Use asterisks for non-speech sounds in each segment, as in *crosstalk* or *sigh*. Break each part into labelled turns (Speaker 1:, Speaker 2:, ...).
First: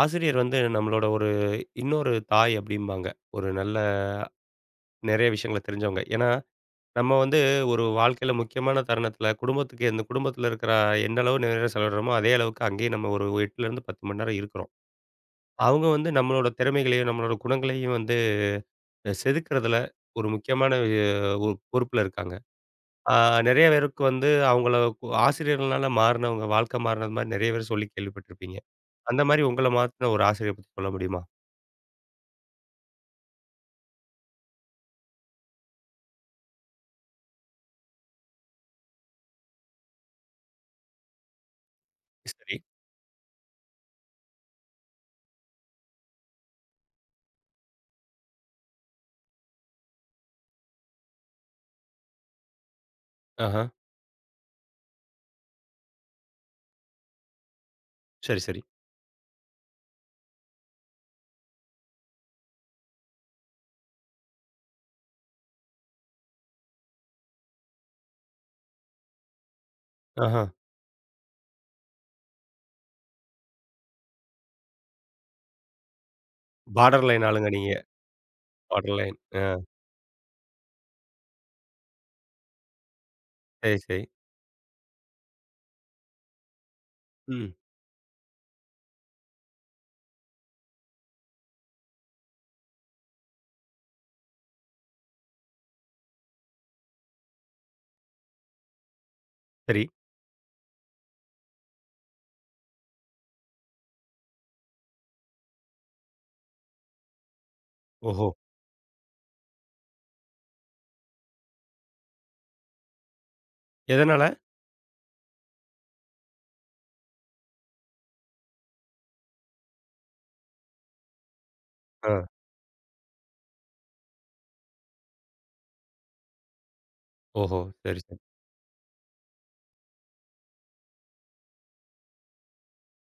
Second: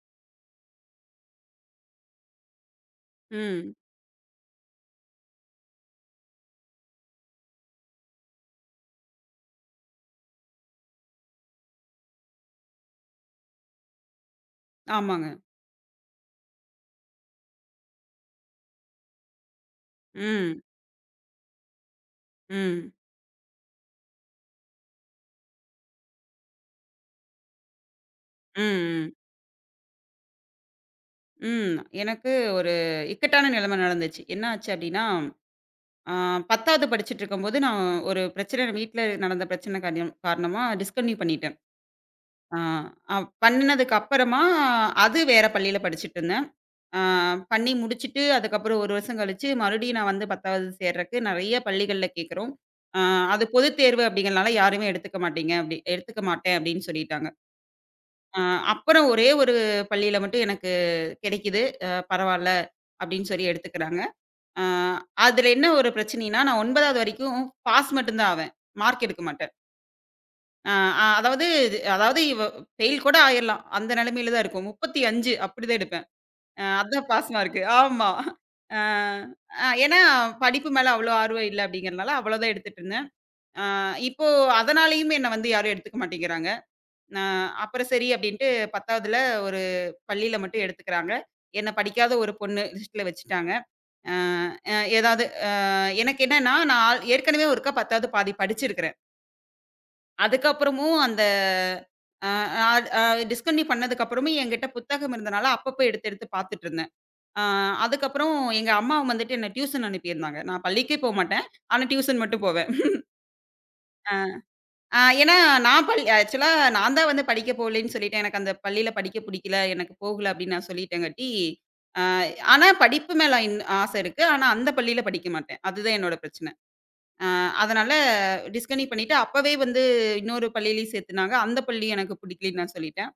Speaker 1: ஆசிரியர் வந்து நம்மளோட ஒரு இன்னொரு தாய் அப்படிம்பாங்க. ஒரு
Speaker 2: ம்.
Speaker 1: நல்ல நெறைய விஷயங்கள தெரிஞ்சவங்க. ஏன்னா, நம்ம வந்து ஒரு வாழ்க்கையில முக்கியமான தருணத்தில குடும்பத்துக்கு இந்த குடும்பத்தில இருக்கிற எந்த அளவு நேரம் செலவிடுறோமோ, அதே அளவுக்கு அங்கேயே நம்ம ஒரு 8லருந்து 10 மணி நேரம் இருக்கிறோம்.
Speaker 2: ஆமாங்க.
Speaker 1: அவங்க வந்து நம்மளோட திறமைகளையும், நம்மளோட குணங்களையும் வந்து செதுக்குறதுல ஒரு
Speaker 2: ம்.
Speaker 1: முக்கியமான ஒரு பொறுப்புல இருக்காங்க.
Speaker 2: ம்.
Speaker 1: ஆ நெறைய பேருக்கு வந்து அவங்கள ஆசிரியர்கள்னால மாறுனவங்க, வாழ்க்கை மாறுனது மாரி நெறைய பேர் சொல்லி கேள்விப்பட்டிருப்பீங்க.
Speaker 2: ம். ம்.
Speaker 1: அந்த மாரி உங்கள மாத்துன ஒரு ஆசிரியர பத்தி சொல்ல முடியுமா?
Speaker 2: ம். எனக்கு ஒரு இக்கட்டான நிலைமை நடந்துச்சு. என்ன ஆச்சு அப்டின்னா, ஆ 10வது படிச்சுட்டுருக்கும்போது நான் ஒரு பிரச்சனை வீட்ல நடந்த பிரச்சனை காரியம் காரணமா டிஸ்கன்டினியூ பண்ணிட்டேன்.
Speaker 1: சரி.
Speaker 2: ஆ அ பண்ணுனதுக்கு அப்பறமா அது வேற பள்ளியில படிச்சுட்டுருந்தேன். ஆ பண்ணி முடிச்சுட்டு அதுக்கப்புறம் 1 வருஷம் கழிச்சு மறுபடியும் நான் வந்து 10வது சேர்றக்கு நெறைய பள்ளிகள்ல கேட்குறோம். ஆ அது
Speaker 1: ஆஹ.
Speaker 2: பொதுத் தேர்வு அப்டிங்கிறனால யாருமே எடுத்துக்க மாட்டீங்க அப்டி எடுத்துக்க மாட்டேன் அப்டின்னு சொல்லிட்டாங்க.
Speaker 1: சரி,
Speaker 2: அ
Speaker 1: சரி.
Speaker 2: அப்புறம் ஒரே ஒரு பள்ளியில மட்டும் எனக்கு கிடைக்குது. பரவால்ல அப்படின்னு சொல்லி எடுத்துக்கிறாங்க. அ அதுல என்ன ஒரு பிரச்சனைன்னா, நான் 9வது வரைக்கும் பாஸ் மட்டும் தான் ஆவேன். மார்க் எடுக்க மாட்டேன்.
Speaker 1: ஆஹா.
Speaker 2: அ அ அதாவது அதாவது இவ ஃபெயில் கூட ஆயிரலாம். அந்த நிலைமையில தான் இருக்கும். 35 அப்படிதான் எடுப்பேன்.
Speaker 1: பார்டர்
Speaker 2: அதான்
Speaker 1: லைன்
Speaker 2: பாஸ்
Speaker 1: ஆளுங்க
Speaker 2: மார்க்கு.
Speaker 1: நீங்க.
Speaker 2: ஆமா. அ
Speaker 1: பார்டர் லைன்.
Speaker 2: அ ஏன்னா படிப்பு மேல அவ்வளோ ஆர்வம் இல்ல அப்படிங்கிறனால அவ்வளோதான் எடுத்துட்டு இருந்தேன். அ
Speaker 1: சரி, சரி.
Speaker 2: இப்போ அதனாலேயும் என்ன வந்து யாரும் எடுத்துக்க மாட்டேங்கிறாங்க. அ
Speaker 1: ம்.
Speaker 2: அப்புறம் சரி அப்படின்ட்டு 10வதுல ஒரு பள்ளியில மட்டும் எடுத்துக்கிறாங்க. என்ன படிக்காத ஒரு பொண்ணு லிஸ்ட்ல வச்சுட்டாங்க. அ அ ஏதாவது அ எனக்கு என்னன்னா, நான் ஆல் ஏற்கனவே ஒருக்கா 10வது பாதி படிச்சிருக்கிறேன்.
Speaker 1: சரி.
Speaker 2: அதுக்கப்புறமும் அந்த அ அ அ டிஸ்கன்டினியூ பண்ணதுக்கப்புறமும் என்கிட்ட புத்தகம் இருந்தனால அப்பப்போ எடுத்து எடுத்து பார்த்துட்டுருந்தேன். அ
Speaker 1: ஓஹோ!
Speaker 2: அதுக்கப்புறம் எங்க அம்மா வந்துட்டு என்ன டியூஷன் அனுப்பியிருந்தாங்க. நான் பள்ளிக்கே போமாட்டேன். ஆனா டியூஷன் மட்டும் போவேன்.
Speaker 1: எதனால?
Speaker 2: ஏன்னா, நான் பள் ஆக்சுவலா நான் தான் வந்து படிக்க போகலன்னு சொல்லிட்டேன். எனக்கு அந்த பள்ளியில படிக்க புடிக்கல, எனக்கு போகல அப்படின்னு நான் சொல்லிட்டேங்காட்டி, ஆ
Speaker 1: ஆ.
Speaker 2: ஆனா படிப்பு மேல ஆசை இருக்கு. ஆனா அந்த பள்ளியில படிக்க மாட்டேன். அதுதான் என்னோட பிரச்சனை. ஆ
Speaker 1: ஓஹோ!
Speaker 2: அதனால
Speaker 1: சரி, சரி.
Speaker 2: டிஸ்கன்டின்யூ பண்ணிட்டு, அப்பவே வந்து இன்னொரு பள்ளியிலயும் சேர்த்துனாங்க. அந்த பள்ளி எனக்கு பிடிக்கலன்னு நான் சொல்லிட்டேன்.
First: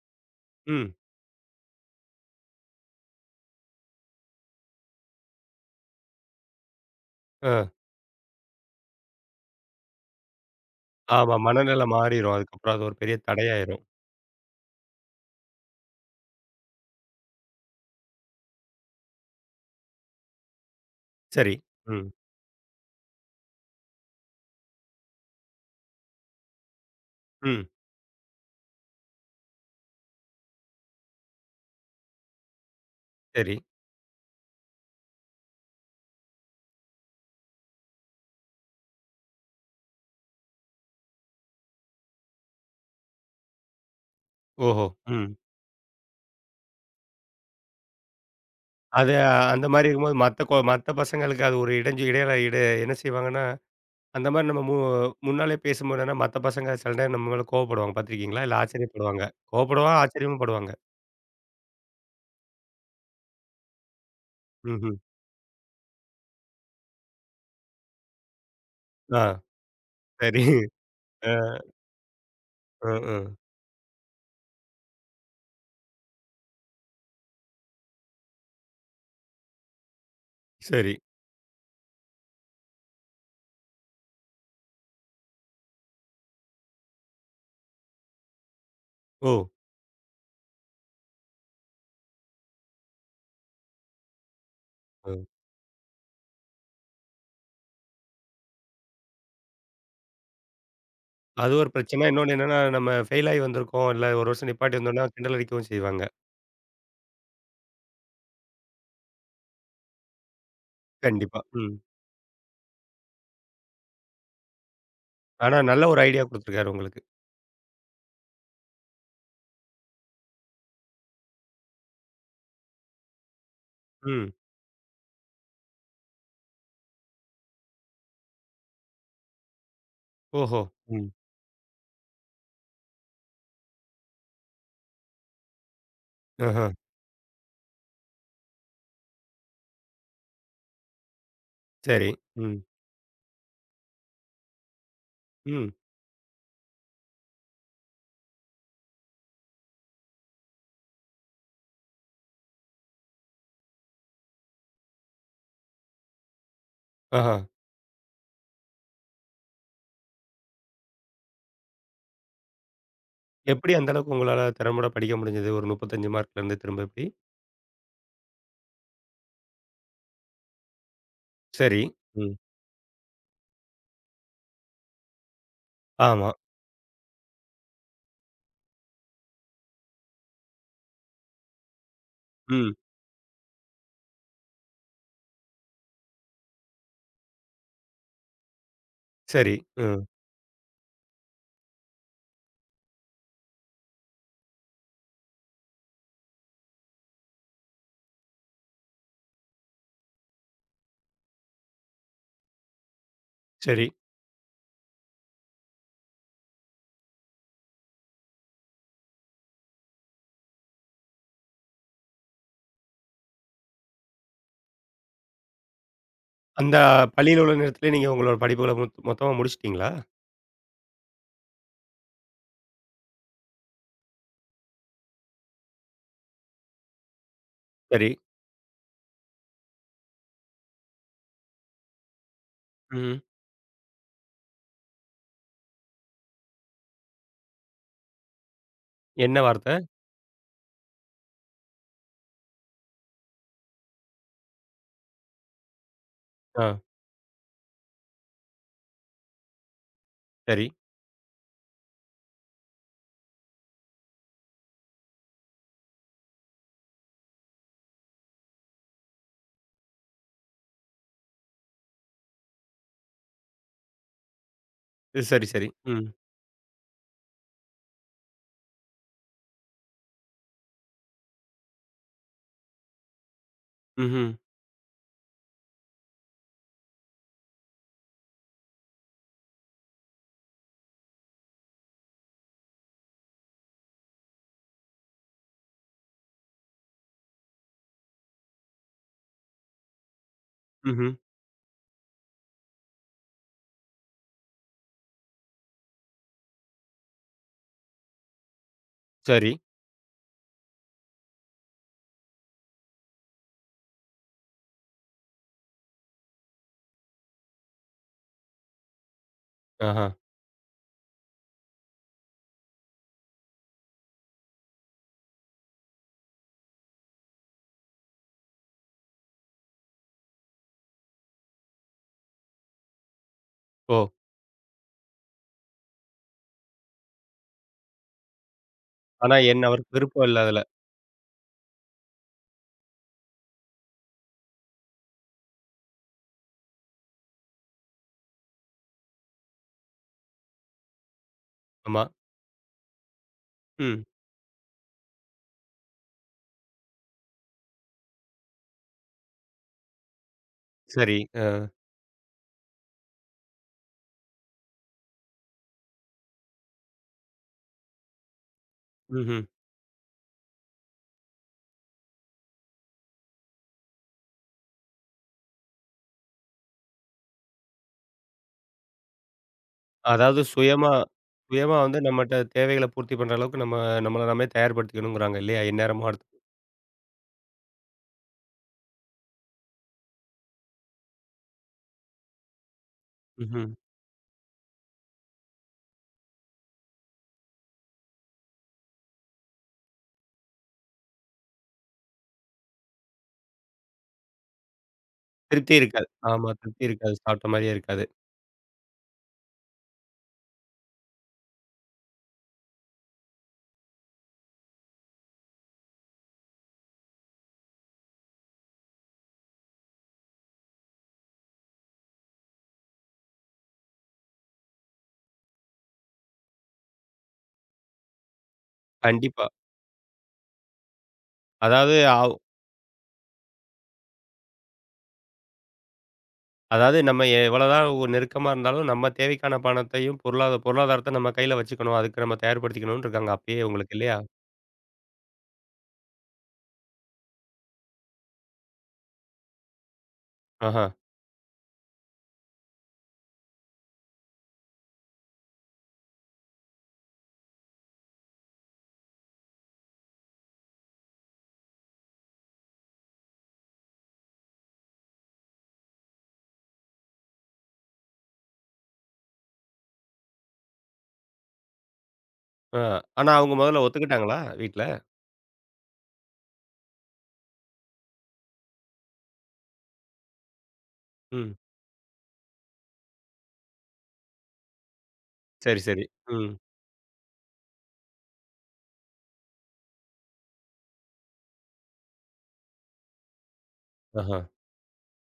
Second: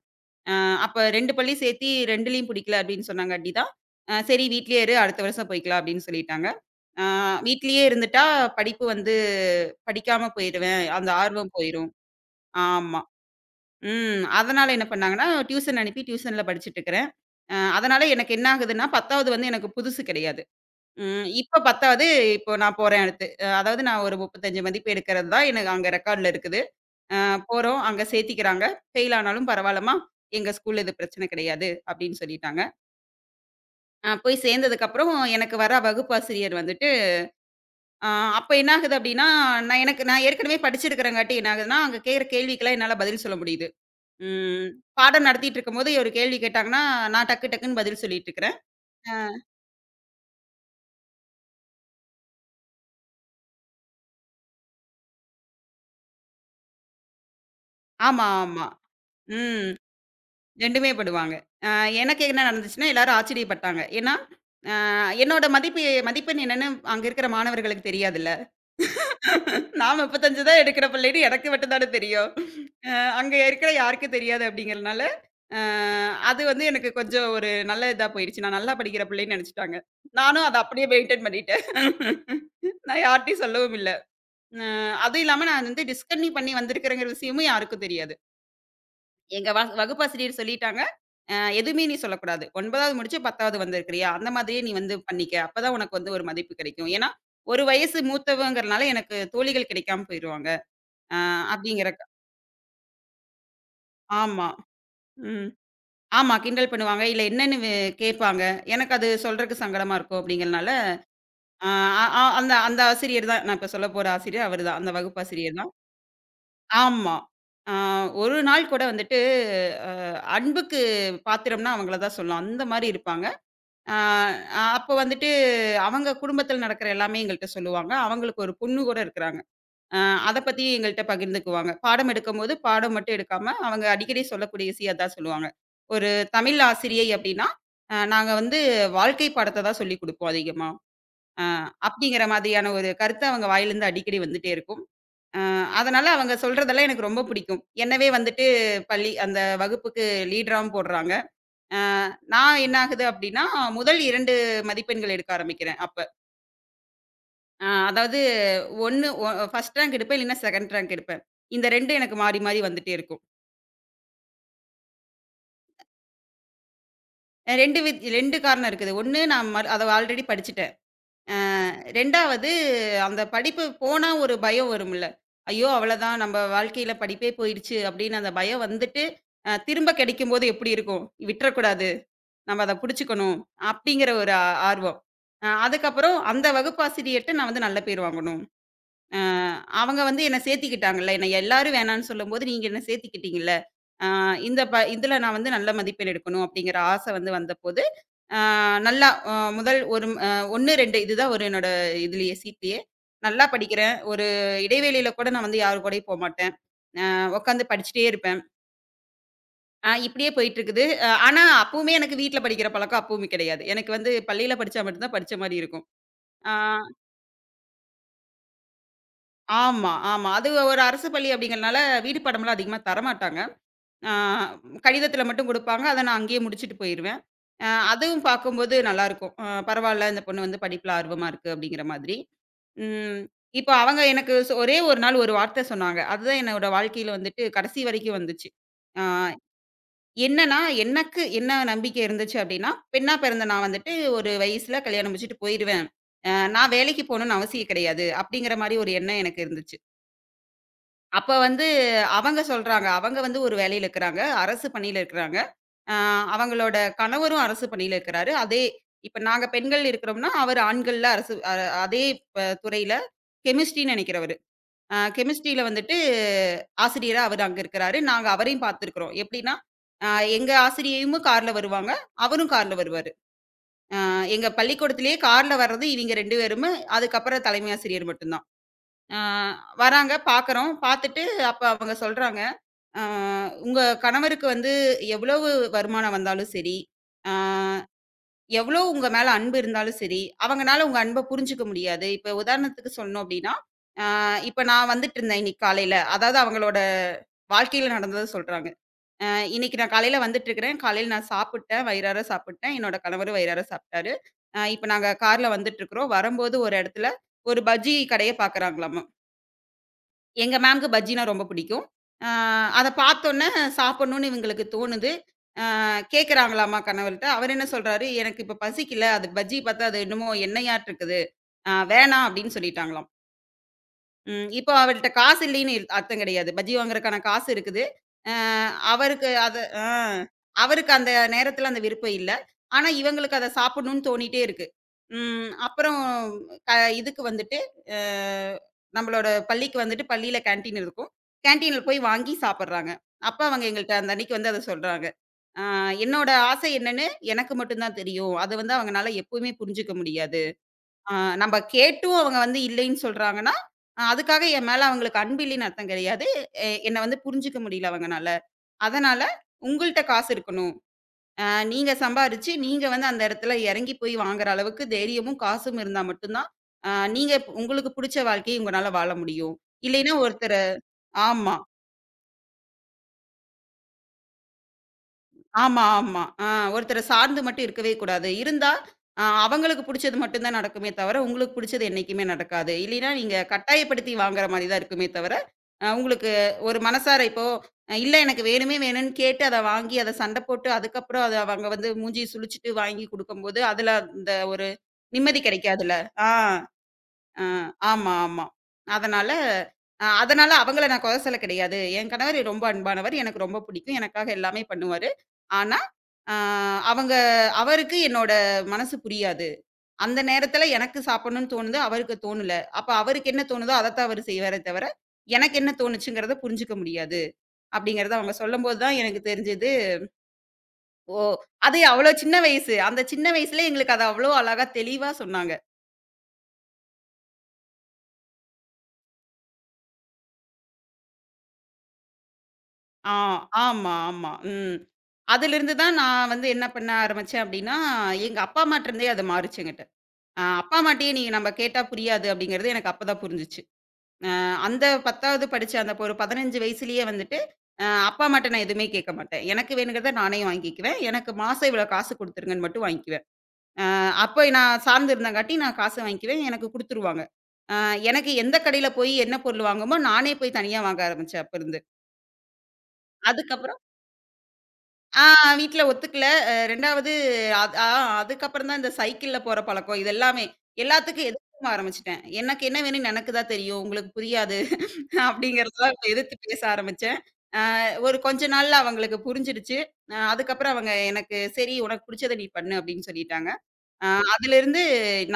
Speaker 2: ஆ
Speaker 1: ம்.
Speaker 2: அப்ப 2 பள்ளி சேர்த்தி 2லயும் பிடிக்கல அப்படின்னு சொன்னாங்காட்டி தான், சரி வீட்லயே இரு அடுத்த வருஷம் போய்க்கலாம் அப்படின்னு சொல்லிட்டாங்க. ஆ
Speaker 1: ஆ.
Speaker 2: வீட்லயே இருந்துட்டா படிப்பு வந்து படிக்காம போயிருவேன். அந்த
Speaker 1: ஆமா.
Speaker 2: ஆர்வம்
Speaker 1: மனநிலை
Speaker 2: போயிரும்.
Speaker 1: மாறிரும். அதுக்கப்புறம் அது ஒரு
Speaker 2: ஆமா.
Speaker 1: பெரிய தடையாயிரும்.
Speaker 2: ம். அதனால என்ன பண்ணாங்கன்னா, டியூஷன் அனுப்பி டியூஷன்ல படிச்சுட்டு இருக்கிறேன். அதனால எனக்கு என்ன ஆகுதுன்னா, 10வது வந்து எனக்கு புதுசு கிடையாது. ம்
Speaker 1: சரி.
Speaker 2: இப்ப
Speaker 1: ம்.
Speaker 2: 10வது இப்போ நான் போறேன் அடுத்து. அதாவது நான் ஒரு 35 மதிப்பு எடுக்கிறது தான் எனக்கு அங்க ரெக்கார்ட்ல இருக்குது. அ
Speaker 1: ம்.
Speaker 2: போறோம், அங்க சேர்த்திக்கிறாங்க. ஃபெயில் ஆனாலும் பரவால்லம்மா, எங்க ஸ்கூல்ல இது பிரச்சனை கிடையாது அப்படின்னு சொல்லிட்டாங்க.
Speaker 1: சரி.
Speaker 2: போய் சேர்ந்ததுக்கப்புறம் எனக்கு வர வகுப்பாசிரியர் வந்துட்டு, அ அப்ப என்ன ஆகுது அப்படின்னா, நான் எனக்கு நான் ஏற்கனவே படிச்சிருக்கிறங்காட்டி என்ன ஆகுதுன்னா, அங்க கேட்கிற கேள்விக்கெல்லாம் என்னால பதில் சொல்ல முடியுது. ம்.
Speaker 1: ஓஹோ!
Speaker 2: பாடம்
Speaker 1: ம்.
Speaker 2: நடத்திட்டு இருக்கும்போது ஒரு கேள்வி கேட்டாங்கன்னா, நான் டக்கு டக்குன்னு பதில் சொல்லிட்டு இருக்கிறேன்.
Speaker 1: அது
Speaker 2: அ
Speaker 1: அந்த மாரி இருக்கும்போது மத்த பசங்களுக்கு அது ஒரு இடைஞ்சு இடையில இட என்ன செய்வாங்கன்னா, அந்த மாரி நம்ம மு முன்னாலே பேசும்போது என்னன்னா, மத்த பசங்க சில நேரம் நம்ம மேல கோவப்படுவாங்க
Speaker 2: ஆமா,
Speaker 1: பார்த்துருக்கீங்களா? இல்ல
Speaker 2: ஆமா.
Speaker 1: ஆச்சரியப்படுவாங்க.
Speaker 2: ம்.
Speaker 1: கோவப்படுவான், ஆச்சரியமும் படுவாங்க.
Speaker 2: 2மே படுவாங்க. அ எனக்கு என்ன நடந்துச்சுன்னா, எல்லாரும் ஆச்சரியப்பட்டாங்க. ஏன்னா,
Speaker 1: ம்ஹ்ம்.
Speaker 2: என்னோட மதிப்பெண் என்னன்னு அங்க இருக்கிற மாணவர்களுக்கு தெரியாதுல்ல.
Speaker 1: ஆ.
Speaker 2: நான்
Speaker 1: சரி.
Speaker 2: 35 தான் எடுக்கிற பிள்ளைன்னு
Speaker 1: ஆ.
Speaker 2: எனக்கு மட்டும் தானே தெரியும். அ
Speaker 1: ம்,
Speaker 2: அங்க
Speaker 1: ம்.
Speaker 2: இருக்கிற யாருக்கும் தெரியாது அப்படிங்கிறனால, அ அது வந்து எனக்கு கொஞ்சம் ஒரு நல்ல இதா போயிருச்சு. நான் நல்லா படிக்கிற பிள்ளைன்னு நெனச்சுட்டாங்க. நானும் அத அப்படியே
Speaker 1: சரி.
Speaker 2: மெயின்டெயின் பண்ணிட்டேன். நான் யார்ட்டயும் சொல்லவும் இல்ல. அ அதுவும் இல்லாம நான் வந்து டிஸ்கன்டின்யூ பண்ணி வந்திருக்கிறேங்கிற விஷயமும் யாருக்கும் தெரியாது.
Speaker 1: ஓ!
Speaker 2: எங்க வகுப்பாசிரியர் சொல்லிட்டாங்க. எதுவுமே நீ சொல்லக்கூடாது. 9வது முடிச்சு 10வது வந்திருக்கிறியா? அந்த மாதிரியே நீ வந்து
Speaker 1: ம்.
Speaker 2: பண்ணிக்க. அப்பதான் உனக்கு வந்து ஒரு மதிப்பு கிடைக்கும். ஏன்னா, ஒரு வயசு மூத்தவங்கிறனால எனக்கு தோழிகள் கிடைக்காம போயிருவாங்க. அ
Speaker 1: அது ஒரு
Speaker 2: அப்படிங்கிற
Speaker 1: பிரச்சனை. இன்னொன்னு என்னன்னா, நம்ம ஃபெயில் ஆயி வந்திருக்கோம். இல்ல ஒரு
Speaker 2: ஆமா.
Speaker 1: வருஷம் நிப்பாட்டி வந்தோம்னா, கிண்டல்
Speaker 2: ம்.
Speaker 1: அடிக்கவும் செய்வாங்க.
Speaker 2: ஆமா. கிண்டல் பண்ணுவாங்க. இல்ல என்னன்னு கேட்பாங்க. எனக்கு அது சொல்றதுக்கு சங்கடமா இருக்கும் அப்படிங்கிறனால,
Speaker 1: கண்டிப்பா.
Speaker 2: அ
Speaker 1: ம்.
Speaker 2: அ அந்த அந்த ஆசிரியர் தான். நான் இப்ப சொல்லப்போற ஆசிரியர் அவரு தான். அந்த
Speaker 1: ஆனா,
Speaker 2: வகுப்பாசிரியர் தான்.
Speaker 1: நல்ல ஒரு ஐடியா குடுத்துருக்காரு உங்களுக்கு.
Speaker 2: ஆமா. ஆ ஒரு நாள் கூட வந்துட்டு அ அன்புக்கு பாத்திரம்னா அவங்கள தான் சொல்லலாம். அந்த மாரி இருப்பாங்க. ஆ
Speaker 1: ம்.
Speaker 2: ஆ, அப்போ வந்துட்டு அவங்க குடும்பத்தில நடக்கிற எல்லாமே எங்கள்ட்ட சொல்லுவாங்க. அவங்களுக்கு ஒரு பொண்ணு கூட இருக்கிறாங்க. அ அத
Speaker 1: ஓஹோ!
Speaker 2: பத்தி எங்கள்ட்ட
Speaker 1: ம்.
Speaker 2: பகிர்ந்துக்குவாங்க. பாடம் எடுக்கும்போது பாடம் மட்டும் எடுக்காம, அவங்க அடிக்கடி சொல்லக்கூடிய விஷயம் அதான் சொல்லுவாங்க. ஒரு தமிழ்
Speaker 1: ஆஹா.
Speaker 2: ஆசிரியை அப்டின்னா, நாங்க வந்து வாழ்க்கை பாடத்த தான் சொல்லிக் குடுப்போம் அதிகமா. அ
Speaker 1: சரி.
Speaker 2: அப்படிங்கிற
Speaker 1: ம்.
Speaker 2: மாதிரியான ஒரு கருத்து அவங்க வாயிலிருந்து அடிக்கடி வந்துட்டே இருக்கும். அ
Speaker 1: ம்.
Speaker 2: அதனால அவங்க சொல்றதெல்லாம் எனக்கு ரொம்ப பிடிக்கும். என்னவே வந்துட்டு பள்ளி அந்த வகுப்புக்கு லீடராவும் போடுறாங்க. அ நான் என்ன ஆகுது அப்டின்னா, முதல் 2 மதிப்பெண்கள் எடுக்க ஆரம்பிக்கிறேன் அப்ப.
Speaker 1: ஆஹா.
Speaker 2: அதாவது 1 ஒ ஃபர்ஸ்ட் ரேங்க் எடுப்பேன். இல்லைன்னா செகண்ட் ரேங்க் எடுப்பேன். இந்த 2 எனக்கு மாறி மாறி வந்துட்டே இருக்கும்.
Speaker 1: எப்படி அந்த அளவுக்கு உங்களால திறம்பட படிக்க முடிஞ்சது? ஒரு 35 மார்க்லேருந்து திரும்ப எப்படி?
Speaker 2: 2 வித் 2 காரணம் இருக்குது. 1 நான் அத ஆல்ரெடி படிச்சுட்டேன். அ
Speaker 1: சரி. ம்.
Speaker 2: 2வது அந்த படிப்பு போனா ஒரு பயம் வரும்ல. ஐயோ! அவ்வளதான்
Speaker 1: ஆமா.
Speaker 2: நம்ம வாழ்க்கையில படிப்பே போயிடுச்சு அப்படின்னு அந்த பயம் வந்துட்டு, திரும்ப கிடைக்கும்போது எப்படி இருக்கும்? விட்றக்கூடாது. நம்ம
Speaker 1: ம்.
Speaker 2: அத புடிச்சுக்கணும். அப்படிங்கிற ஒரு ஆர்வம். அதுக்கப்புறம் அந்த வகுப்பாசிரியர்ட்ட நான் வந்து நல்ல பேர் வாங்கணும். அ
Speaker 1: சரி.
Speaker 2: அவங்க
Speaker 1: ம்.
Speaker 2: வந்து என்ன சேர்த்துக்கிட்டாங்கல்ல. என்னை எல்லாரும் வேணான்னு சொல்லும்போது, நீங்க என்ன சேர்த்துக்கிட்டீங்கல்ல. அ இந்த ப இதுல நான் வந்து நல்ல மதிப்பெண் எடுக்கணும் அப்படிங்கிற ஆசை வந்து வந்தபோது ஆ நல்லா முதல் ஒரு அ 1, 2 இதுதான் ஒரு என்னோட இதுலயே சீட்லயே. நல்லா
Speaker 1: சரி.
Speaker 2: படிக்கிறேன். ஒரு இடைவேளையில கூட நான் வந்து யார் கூடயும் போமாட்டேன். உட்காந்து படிச்சுட்டே இருப்பேன். இப்படியே போயிட்டுருக்குது. ஆனா அப்பவுமே எனக்கு வீட்ல படிக்கிற பழக்கம் அப்பவுமே கிடையாது. எனக்கு வந்து பள்ளியில படிச்சா மட்டும் தான் படிச்ச மாரி இருக்கும். ஆ
Speaker 1: அந்த பள்ளியில உள்ள நேரத்திலே நீங்க உங்களோட படிப்புகள மொத்தமா முடிச்சுட்டீங்களா?
Speaker 2: ஆமா, ஆமா. அது ஒரு அரசு பள்ளி அப்படிங்கிறனால வீடு பாடம்லாம் அதிகமா தரமாட்டாங்க. ஆ கடிதத்தில மட்டும் குடுப்பாங்க. அத நான் அங்கேயே முடிச்சுட்டு போயிருவேன்.
Speaker 1: சரி.
Speaker 2: அதுவும் பார்க்கும்போது நல்லாருக்கும். பரவால்ல இந்த பொண்ணு வந்து படிப்புல ஆர்வமா இருக்கு அப்படிங்கிற மாதிரி.
Speaker 1: ம்.
Speaker 2: ம். இப்ப அவங்க எனக்கு ஒரே ஒரு நாள் ஒரு வார்த்த சொன்னாங்க. அதுதான் என்னோட வாழ்க்கையில வந்துட்டு கடைசி வரைக்கும் வந்துச்சு. ஆ
Speaker 1: என்ன வார்த்தை?
Speaker 2: என்னன்னா, எனக்கு என்ன நம்பிக்கை இருந்துச்சு அப்படின்னா, பெண்ணா பிறந்த நான் வந்துட்டு ஒரு வயசுல கல்யாணம் முடிச்சுட்டு போயிருவேன்.
Speaker 1: ஆ.
Speaker 2: நான் வேலைக்கு போணும்னு அவசியம் கிடையாது. அப்படிங்கிற மாரி ஒரு எண்ணம் எனக்கு இருந்துச்சு.
Speaker 1: சரி.
Speaker 2: அப்ப வந்து அவங்க சொல்றாங்க. அவங்க வந்து ஒரு வேலையில இருக்கிறாங்க. அரசு பணியில இருக்கிறாங்க. அ அவங்களோட கணவரும் அரசு பணியில இருக்கிறாரு. அதே இப்ப நாங்க பெண்கள் இருக்கிறோம்னா, அவர் ஆண்கள்ல அரசு அதே துறையில கெமிஸ்ட்ரின்னு நெனைக்கிறவரு.
Speaker 1: சரி,
Speaker 2: கெமிஸ்ட்ரியில
Speaker 1: சரி.
Speaker 2: வந்துட்டு
Speaker 1: ம்.
Speaker 2: ஆசிரியரா அவர் அங்க இருக்கிறாரு. நாங்க அவரையும் பார்த்துருக்கிறோம். எப்படின்னா, அ எங்க ஆசிரியையும் கார்ல வருவாங்க. அவரும் கார்ல வருவாரு.
Speaker 1: ம்ஹ்ம்.
Speaker 2: எங்க பள்ளிக்கூடத்திலேயே கார்ல வர்றது இவிங்க 2 பேருமே. அதுக்கப்புறம் தலைமை ஆசிரியர் மட்டும் தான். ஆ வராங்க, பார்க்குறோம். பார்த்துட்டு அப்ப அவங்க சொல்றாங்க, "ஆ உங்க கணவருக்கு வந்து எவ்வளவு வருமானம் வந்தாலும் சரி, ஆ எவ்வளோ உங்க மேல அன்பு இருந்தாலும் சரி, அவங்கனால உங்க
Speaker 1: ம்ஹ்ம்.
Speaker 2: அன்ப புரிஞ்சுக்க முடியாது." இப்ப உதாரணத்துக்கு சொல்லணும் அப்டின்னா, ஆ இப்ப நான் வந்துட்டுருந்தேன் இன்னைக்கு காலையில. அதாவது அவங்களோட வாழ்க்கையில நடந்தத சொல்றாங்க. "அ
Speaker 1: சரி.
Speaker 2: இன்னைக்கு நான் காலையில வந்துட்டுருக்கிறேன். காலையில நான் சாப்பிட்டேன், வயிறார சாப்பிட்டேன். என்னோட கணவரும் வயிறார சாப்பிட்டாரு. இப்ப நாங்க கார்ல வந்துட்டுருக்குறோம். வரும்போது ஒரு இடத்துல ஒரு பஜ்ஜி கடைய பார்க்குறாங்களாமா."
Speaker 1: ஆஹா.
Speaker 2: எங்க மேம்க்கு பஜ்ஜினா ரொம்ப பிடிக்கும். அ அத பார்த்தோனே சாப்பிடணும்னு இவங்களுக்கு தோணுது. அ கேட்கறாங்களாமா கணவர்ட்ட. அவர் என்ன சொல்றாரு, "எனக்கு இப்ப பசிக்கல. அது பஜ்ஜி பார்த்தா அது என்னமோ எண்ணெயாட்டு இருக்குது. வேணாம்" அப்படின்னு சொல்லிட்டாங்களாம்.
Speaker 1: ஓ!
Speaker 2: ம். இப்போ அவள்ட்ட காசு இல்லைன்னு அர்த்தம் கிடையாது. பஜ்ஜி வாங்குறக்கான காசு இருக்குது. அ அவருக்கு
Speaker 1: ஆனா
Speaker 2: அது
Speaker 1: என்ன
Speaker 2: ஆ
Speaker 1: அவருக்கு விருப்பம் இல்ல அதுல.
Speaker 2: அவருக்கு அந்த நேரத்தில அந்த விருப்பம் இல்ல. ஆனா, இவங்களுக்கு அத சாப்பிடணும்னு தோணிட்டே இருக்கு. ம். அப்புறம் க இதுக்கு வந்துட்டு அ நம்மளோட பள்ளிக்கு வந்துட்டு பள்ளியில கேன்டீன் இருக்கும். கேன்டீன்ல போய்
Speaker 1: ஆமா.
Speaker 2: வாங்கி சாப்பிடுறாங்க. அப்ப அவங்க எங்கள்ட்ட
Speaker 1: ம்.
Speaker 2: அந்த அன்னைக்கு வந்து அத சொல்றாங்க. "அ என்னோட ஆசை என்னன்னு எனக்கு மட்டும் தான் தெரியும். அத வந்து அவங்கனால எப்பவுமே புரிஞ்சுக்க முடியாது." ஆ
Speaker 1: சரி.
Speaker 2: நம்ப
Speaker 1: அ.
Speaker 2: கேட்டும் அவங்க வந்து இல்லைன்னு சொல்றாங்கன்னா, அதுக்காக என் மேல அவங்களுக்கு அன்பு இல்லைன்னு அர்த்தம் கிடையாது. என்ன வந்து புரிஞ்சுக்க முடியல அவங்கனால. அதனால
Speaker 1: ம்ஹ்ம்.
Speaker 2: உங்கள்ட்ட காசு இருக்கணும். நீங்க சம்பாரிச்சு, நீங்க வந்து அந்த இடத்துல இறங்கி போய் வாங்குற அளவுக்கு தைரியமும், காசும் இருந்தா மட்டும் தான், அ நீங்க உங்களுக்கு புடிச்ச வாழ்க்கைய உங்கனால வாழ முடியும். இல்லைன்னா
Speaker 1: அதாவது சுயமா
Speaker 2: ஆமா.
Speaker 1: சுயமா வந்து நம்மட்ட தேவைகள பூர்த்தி பண்ற அளவுக்கு நம்ம நம்மள நாமே தயார்படுத்திக்கணுங்கிறாங்க இல்லையா?
Speaker 2: ஆமா,
Speaker 1: எந்நேரமும்
Speaker 2: ஆமா.
Speaker 1: அடுத்து
Speaker 2: ஒருத்தர சார்ந்து மட்டும் இருக்கவே கூடாது. இருந்தா, அவங்களுக்கு புடிச்சது மட்டும் தான் நடக்குமே தவிர, உங்களுக்கு புடிச்சது என்னைக்குமே நடக்காது. இல்லைன்னா, நீங்க
Speaker 1: ம்ஹ்ம்.
Speaker 2: கட்டாயப்படுத்தி வாங்குற மாரி தான் இருக்குமே தவிர, உங்களுக்கு ஒரு மனசார இப்போ இல்ல எனக்கு வேணுமே வேணும்னு கேட்டு அத வாங்கி, அத சண்ட போட்டு, அதுக்கப்புறம் அத அவங்க வந்து மூஞ்சிய சுளிச்சுட்டு வாங்கி குடுக்கும்போது, அதுல அந்த ஒரு நிம்மதி
Speaker 1: திருப்தி
Speaker 2: கெடைக்காதுல்ல.
Speaker 1: இருக்காது.
Speaker 2: ஆ.
Speaker 1: ஆமா. திருப்தி இருக்காது.
Speaker 2: ஆ,
Speaker 1: சாப்பிட்ட மாரியே இருக்காது.
Speaker 2: ஆமா, ஆமா. அதனால அதனால அவங்கள நான் கொற சொல்ல கிடையாது. என் கணவர் ரொம்ப அன்பானவர். எனக்கு ரொம்ப பிடிக்கும். எனக்காக எல்லாமே பண்ணுவாரு. ஆனா, ஆ அவங்க அவருக்கு என்னோட மனசு புரியாது. அந்த நேரத்துல எனக்கு சாப்பிடணும்னு தோணுது, அவருக்கு தோணல. அப்ப அவருக்கு என்ன தோணுதோ அதத்தான் அவரு செய்வாரே தவிர, எனக்கு என்ன தோணுச்சுங்கிறத புரிஞ்சுக்க முடியாது. அப்படிங்கிறத அவங்க சொல்லும்போது தான் எனக்கு
Speaker 1: கண்டிப்பா.
Speaker 2: தெரிஞ்சது. ஓ! அது
Speaker 1: அதாவது
Speaker 2: அவ்வளோ
Speaker 1: அவ்
Speaker 2: சின்ன வயசு. அந்த சின்ன வயசுல எங்களுக்கு அத அவ்வளோ அழகா தெளிவா சொன்னாங்க.
Speaker 1: அதாவது நம்ம எவ்வளதான் ஒரு நெருக்கமா இருந்தாலும் நம்ம தேவைக்கான பணத்தையும், பொருளாதாரத்த நம்ம கையில வச்சுக்கணும். அதுக்கு நம்ம தயார்படுத்திக்கணும்னு
Speaker 2: ஆ,
Speaker 1: இருக்காங்க அப்பயே
Speaker 2: ஆமா,
Speaker 1: உங்களுக்கு இல்லையா?
Speaker 2: ஆமா. ம். அதிலிருந்து தான் நான் வந்து என்ன பண்ண ஆரம்பிச்சேன் அப்டின்னா, எங்க அப்பா அம்மாட்டருந்தே அது மாறுச்சு என்கிட்ட. அப்பா
Speaker 1: ஆஹா.
Speaker 2: அம்மாட்டயே நீங்க நம்ம கேட்டா புரியாது அப்டிங்கிறது எனக்கு அப்ப தான் புரிஞ்சுச்சு. அ அந்த 10வது படிச்ச அந்த ஒரு 15 வயசுலயே வந்துட்டு, அப்பா அம்மாட்ட நான் எதுவுமே கேட்க மாட்டேன். எனக்கு வேணுங்கிறத நானே வாங்கிக்குவேன். எனக்கு மாசம் இவ்வளோ காசு குடுத்துருங்கன்னு மட்டும் வாங்கிக்குவேன். அப்ப நான் சார்ந்து இருந்தங்காட்டி நான் காச வாங்கிக்குவேன். எனக்கு குடுத்துருவாங்க. அ எனக்கு எந்த கடையில போய் என்ன பொருள் வாங்கணுமோ, நானே போய் தனியா வாங்க ஆரம்பிச்சேன் அப்பருந்து.
Speaker 1: அ. ஆனா அவங்க
Speaker 2: அதுக்கப்புறம்
Speaker 1: முதல்ல ஒத்துக்கிட்டாங்களா வீட்ல?
Speaker 2: ஆ வீட்ல ஒத்துக்கல. 2வது அது ஆ அதுக்கப்புறம் தான் இந்த சைக்கிள்ல போற பழக்கம். இது எல்லாமே. எல்லாத்துக்கும்
Speaker 1: ம்.
Speaker 2: எதிர்க்க ஆரம்பிச்சுட்டேன். எனக்கு என்ன வேணும்னு எனக்கு தான் தெரியும். உங்களுக்கு புரியாது.
Speaker 1: சரி,
Speaker 2: அப்படிங்கிறதெல்லாம்
Speaker 1: சரி.
Speaker 2: எதிர்த்து
Speaker 1: ம்.
Speaker 2: பேச ஆரம்பிச்சேன். ஒரு கொஞ்ச நாள்ல அவங்களுக்கு புரிஞ்சிடுச்சு. அதுக்கப்புறம் அவங்க எனக்கு "சரி உனக்கு புடிச்சத நீ பண்ணு" அப்படின்னு சொல்லிட்டாங்க. அ
Speaker 1: ஆஹா.
Speaker 2: அதிலிருந்து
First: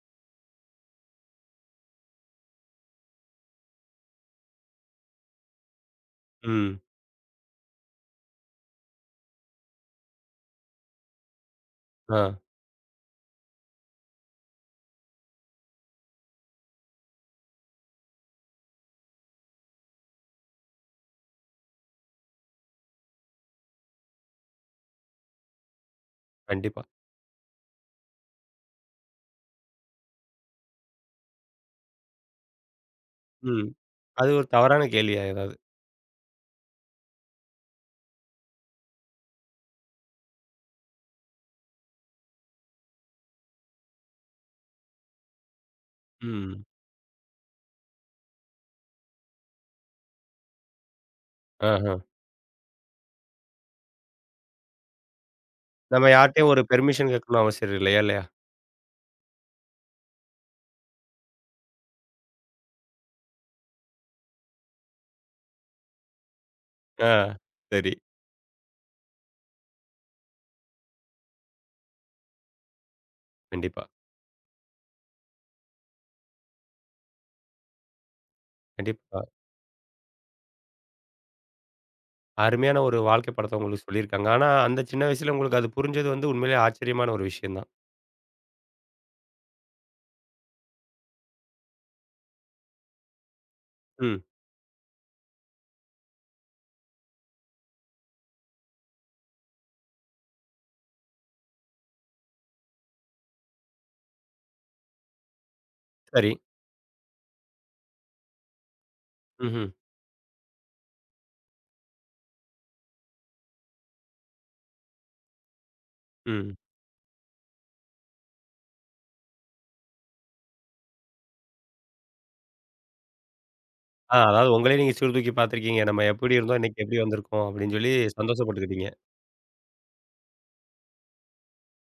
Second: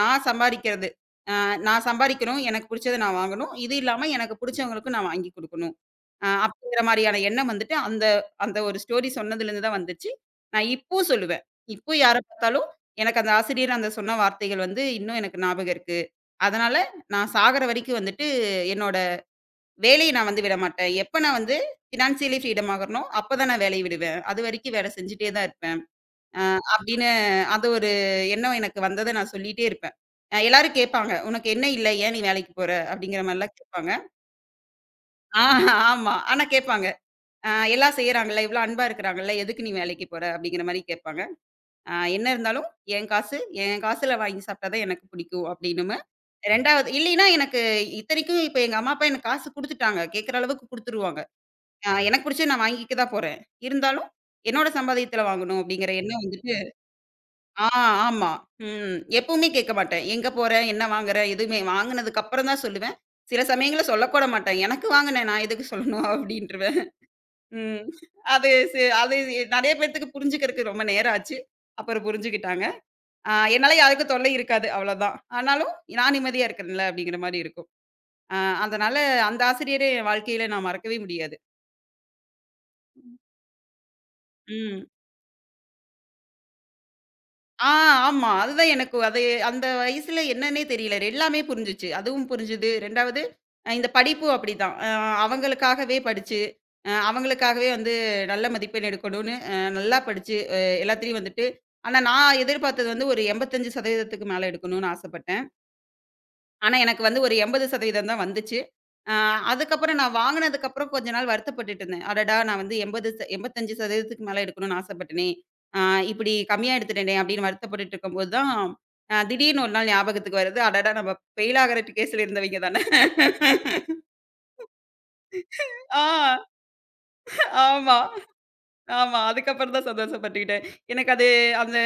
Speaker 2: நான் சம்பாரிக்கிறது. நான் சம்பாரிக்கணும். எனக்கு புடிச்சத நான் வாங்கணும். இது இல்லாம எனக்கு புடிச்சவங்களுக்கும் நான் வாங்கி குடுக்கணும்.
Speaker 1: ம்.
Speaker 2: அப்படிங்கிற மாரியான எண்ணம் வந்துட்டு, அந்த அந்த ஒரு ஸ்டோரி சொன்னதுலேருந்து தான் வந்துச்சு. நான் இப்போ சொல்லுவேன். இப்போ யார
Speaker 1: ஆ.
Speaker 2: பார்த்தாலும், எனக்கு அந்த ஆசிரியர் அந்த சொன்ன வார்த்தைகள் வந்து இன்னும் எனக்கு ஞாபகம் இருக்கு. அதனால நான் சாகுற வரைக்கும் வந்துட்டு, என்னோட வேலைய நான் வந்து விடமாட்டேன். எப்ப நான் வந்து ஃபினான்சியலி ஃப்ரீடம் ஆகுறனோ, அப்ப தான் நான் வேலைய விடுவேன். அது வரைக்கும் வேலை செஞ்சுட்டே தான் இருப்பேன். அ
Speaker 1: கண்டிப்பா.
Speaker 2: அப்படின்னு அது ஒரு எண்ணம் எனக்கு வந்தத நான் சொல்லிட்டே இருப்பேன். எல்லாரும் கேட்பாங்க. "உனக்கு என்ன இல்லை? ஏன் நீ வேலைக்கு போற?" அப்படிங்கிற மாரிலாம்
Speaker 1: ம்.
Speaker 2: கேட்பாங்க.
Speaker 1: அது ஒரு தவறான கேள்வியா
Speaker 2: ஆ
Speaker 1: ஏதாவது?
Speaker 2: ஆமா. ஆனா கேட்பாங்க. எல்லாம் செய்றாங்கல்ல, இவ்ளோ அன்பா இருக்கிறாங்கல்ல, எதுக்கு நீ வேலைக்கு போற? அப்படிங்கிற மாரி கேட்பாங்க. என்ன இருந்தாலும் என் காசு, என் காசுல வாங்கி சாப்பிட்டா தான் எனக்கு பிடிக்கும் அப்படின்னுவேன்.
Speaker 1: ம்.
Speaker 2: 2வது இல்லைன்னா எனக்கு இத்தனைக்கும் இப்ப எங்க அம்மா, அப்பா எனக்கு காசு குடுத்துட்டாங்க. கேட்கிற அளவுக்கு குடுத்துருவாங்க.
Speaker 1: ஆஹா.
Speaker 2: எனக்கு பிடிச்சது நான் வாங்கிக்க தான் போறேன். இருந்தாலும் என்னோட சம்பாதியத்துல வாங்கணும் அப்படிங்கிற
Speaker 1: நம்ம
Speaker 2: எண்ணம்
Speaker 1: யார்ட்டயும்
Speaker 2: வந்துட்டு
Speaker 1: ஒரு பெர்மிஷன் கேட்கணும்னு
Speaker 2: ஆ
Speaker 1: அவசியம் இல்லையா? இல்லையா?
Speaker 2: ஆமா. ம். எப்பவுமே கேட்க மாட்டேன். எங்க போற? என்ன வாங்குற? எதுவுமே வாங்குனதுக்கு அப்புறம் தான் சொல்லுவேன். சில சமயங்கள்ல சொல்லக்கூட மாட்டேன். எனக்கு வாங்குனேன் நான் எதுக்கு சொல்லணும்? அப்படின்றுவேன்.
Speaker 1: ஆ.
Speaker 2: ம்.
Speaker 1: சரி.
Speaker 2: அது நெறைய பேத்துக்கு புரிஞ்சுக்கிறதுக்கு ரொம்ப நேரம் ஆச்சு. அப்புறம் புரிஞ்சுக்கிட்டாங்க. என்னால
Speaker 1: கண்டிப்பா.
Speaker 2: யாருக்கும் தொல்லை இருக்காது அவ்வளோதான். ஆனாலும் நான் நிம்மதியா இருக்கிறேன்ல அப்படிங்கிற மாரி இருக்கும். அ அதனால
Speaker 1: கண்டிப்பா.
Speaker 2: அந்த ஆசிரியர என் வாழ்க்கையில நான் மறக்கவே முடியாது.
Speaker 1: அருமையான ஒரு வாழ்க்கை படத்த உங்களுக்கு சொல்லியிருக்காங்க. ஆனா, அந்த
Speaker 2: ம்.
Speaker 1: சின்ன வயசுல உங்களுக்கு அது புரிஞ்சது வந்து உண்மையிலேயே ஆச்சரியமான ஒரு விஷயம் தான்.
Speaker 2: ஆ ஆமா. அதுதான் எனக்கு அது அந்த வயசுல என்னன்னே தெரியல. எல்லாமே புரிஞ்சுச்சு. அதுவும் புரிஞ்சுது. 2வது இந்த
Speaker 1: ம்.
Speaker 2: படிப்பும் அப்படிதான். அவங்களுக்காகவே படிச்சு, அவங்களுக்காகவே வந்து நல்ல மதிப்பெண் எடுக்கணும்னு நல்லா படிச்சு, எல்லாத்துலயும் வந்துட்டு ஆனா நான் எதிர்பார்த்தது வந்து ஒரு 85% மேல எடுக்கணும்னு ஆசைப்பட்டேன்.
Speaker 1: சரி.
Speaker 2: ஆனா, எனக்கு வந்து ஒரு 80% தான் வந்துச்சு. அ
Speaker 1: ம்ஹ்ம்.
Speaker 2: அதுக்கப்புறம் நான் வாங்குனதுக்கப்புறம் கொஞ்ச நாள் வருத்தப்பட்டுட்டு இருந்தேன். அடடா! நான் வந்து 80 ச 85% மேல எடுக்கணும்னு ஆசைப்பட்டேனே! அ இப்படி
Speaker 1: ம்.
Speaker 2: கம்மியா எடுத்துட்டேனே! அப்படின்னு வருத்தப்பட்டுட்டு இருக்கும்போது தான், திடீர்னு ஒரு நாள் ஞாபகத்துக்கு வருது. அடடா! நம்ம ஃபெயில் ஆகுற கேஸ்ல இருந்தவைங்க தானே! *laughs*
Speaker 1: ஆ அதாவது உங்களே நீங்க சீர்தூக்கி பார்த்துருக்கீங்க.
Speaker 2: ஆ
Speaker 1: நம்ம எப்படி இருந்தோம், இன்னைக்கு எப்படி வந்திருக்கோம் அப்படின்னு சொல்லி
Speaker 2: ஆமா,
Speaker 1: சந்தோஷப்பட்டுக்கிட்டீங்க.
Speaker 2: ஆமா. அதுக்கப்புறம் தான் சந்தோஷப்பட்டுக்கிட்டேன். எனக்கு அது அந்த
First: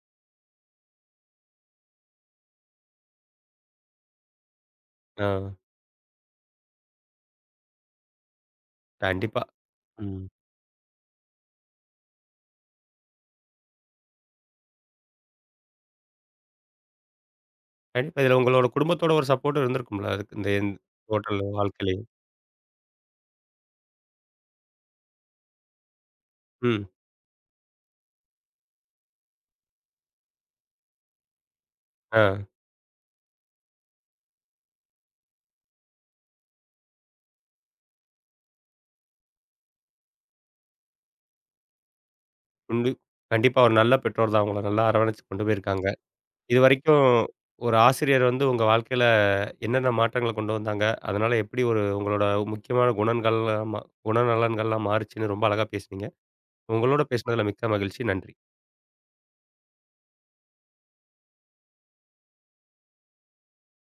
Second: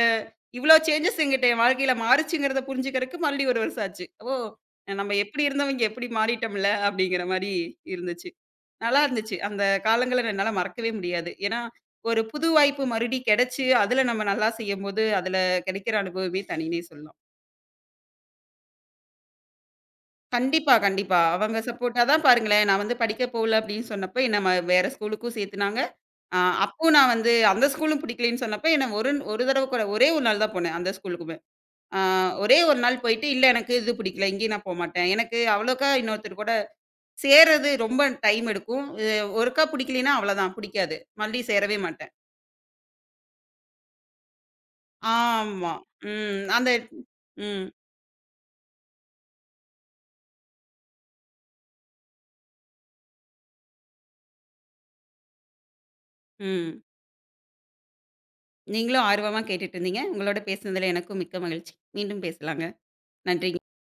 Speaker 2: இவ்ளோ சேஞ்சஸ் என்கிட்ட என் வாழ்க்கையில மாறுச்சுங்கிறத புரிஞ்சுக்கிறதுக்கு மறுபடியும் 1 வருஷம் ஆச்சு. ஓ! நம்ம
Speaker 1: ஆ.
Speaker 2: எப்படி இருந்தவங்க எப்படி மாறிட்டோம்ல அப்படிங்கிற மாரி இருந்துச்சு. நல்லா இருந்துச்சு.
Speaker 1: கண்டிப்பா.
Speaker 2: அந்த காலங்கள
Speaker 1: ம்.
Speaker 2: என்னால மறக்கவே முடியாது. ஏன்னா, ஒரு புது வாய்ப்பு மறுபடி கிடைச்சு, அதுல நம்ம நல்லா செய்யும்போது, அதுல கிடைக்கிற அனுபவமே தனின்னே சொல்லலாம்.
Speaker 1: கண்டிப்பா. இதுல உங்களோட குடும்பத்தோட ஒரு சப்போர்ட் இருந்திருக்கும்ல. அதுக்கு இந்த
Speaker 2: கண்டிப்பா, கண்டிப்பா.
Speaker 1: ஹோட்டல்
Speaker 2: அவங்க
Speaker 1: வாழ்க்கையிலயே.
Speaker 2: சப்போர்ட் அதான் பாருங்களேன், நான் வந்து படிக்க போகல அப்படின்னு சொன்னப்ப, என்ன வேற ஸ்கூலுக்கும் சேர்த்துனாங்க. அ
Speaker 1: ம்.
Speaker 2: அப்பவும் நான் வந்து அந்த ஸ்கூலும் பிடிக்கலன்னு சொன்னப்ப, என்ன ஒரு ஒரு தடவ கூட ஒரே ஒரு நாள் தான் போனேன் அந்த ஸ்கூலுக்குமே. அ
Speaker 1: ஆ.
Speaker 2: ஒரே ஒரு நாள் போயிட்டு, "இல்ல எனக்கு இது பிடிக்கல, இங்கேயும் நான் போமாட்டேன். எனக்கு அவ்வளோக்கா இன்னொருத்தர் கூட சேர்றது ரொம்ப டைம் எடுக்கும். அ ஒருக்கா பிடிக்கலைன்னா அவ்வளோதான், பிடிக்காது. மறுபடியும் சேரவே மாட்டேன்."
Speaker 1: உண்டு. கண்டிப்பா ஒரு நல்ல பெற்றோர் தான் உங்கள நல்லா அரவணைச்சு கொண்டு
Speaker 2: ஆமா.
Speaker 1: போயிருக்காங்க.
Speaker 2: ம். அந்த
Speaker 1: இதுவரைக்கும்
Speaker 2: ம்,
Speaker 1: ஒரு ஆசிரியர் வந்து உங்க வாழ்க்கையில என்னென்ன மாற்றங்கள கொண்டு வந்தாங்க? அதனால எப்படி ஒரு உங்களோட முக்கியமான குணங்கள், ம குணநலன்கள்லாம் மாறுச்சுன்னு ரொம்ப அழகா பேசுனீங்க.
Speaker 2: ம்.
Speaker 1: உங்களோட பேசினதுல மிக்க மகிழ்ச்சி. நன்றி.
Speaker 2: நீங்களும் ஆர்வமா கேட்டுட்டு இருந்தீங்க. உங்களோட பேசினதுல எனக்கும் மிக்க மகிழ்ச்சி. மீண்டும் பேசலாங்க. நன்றி.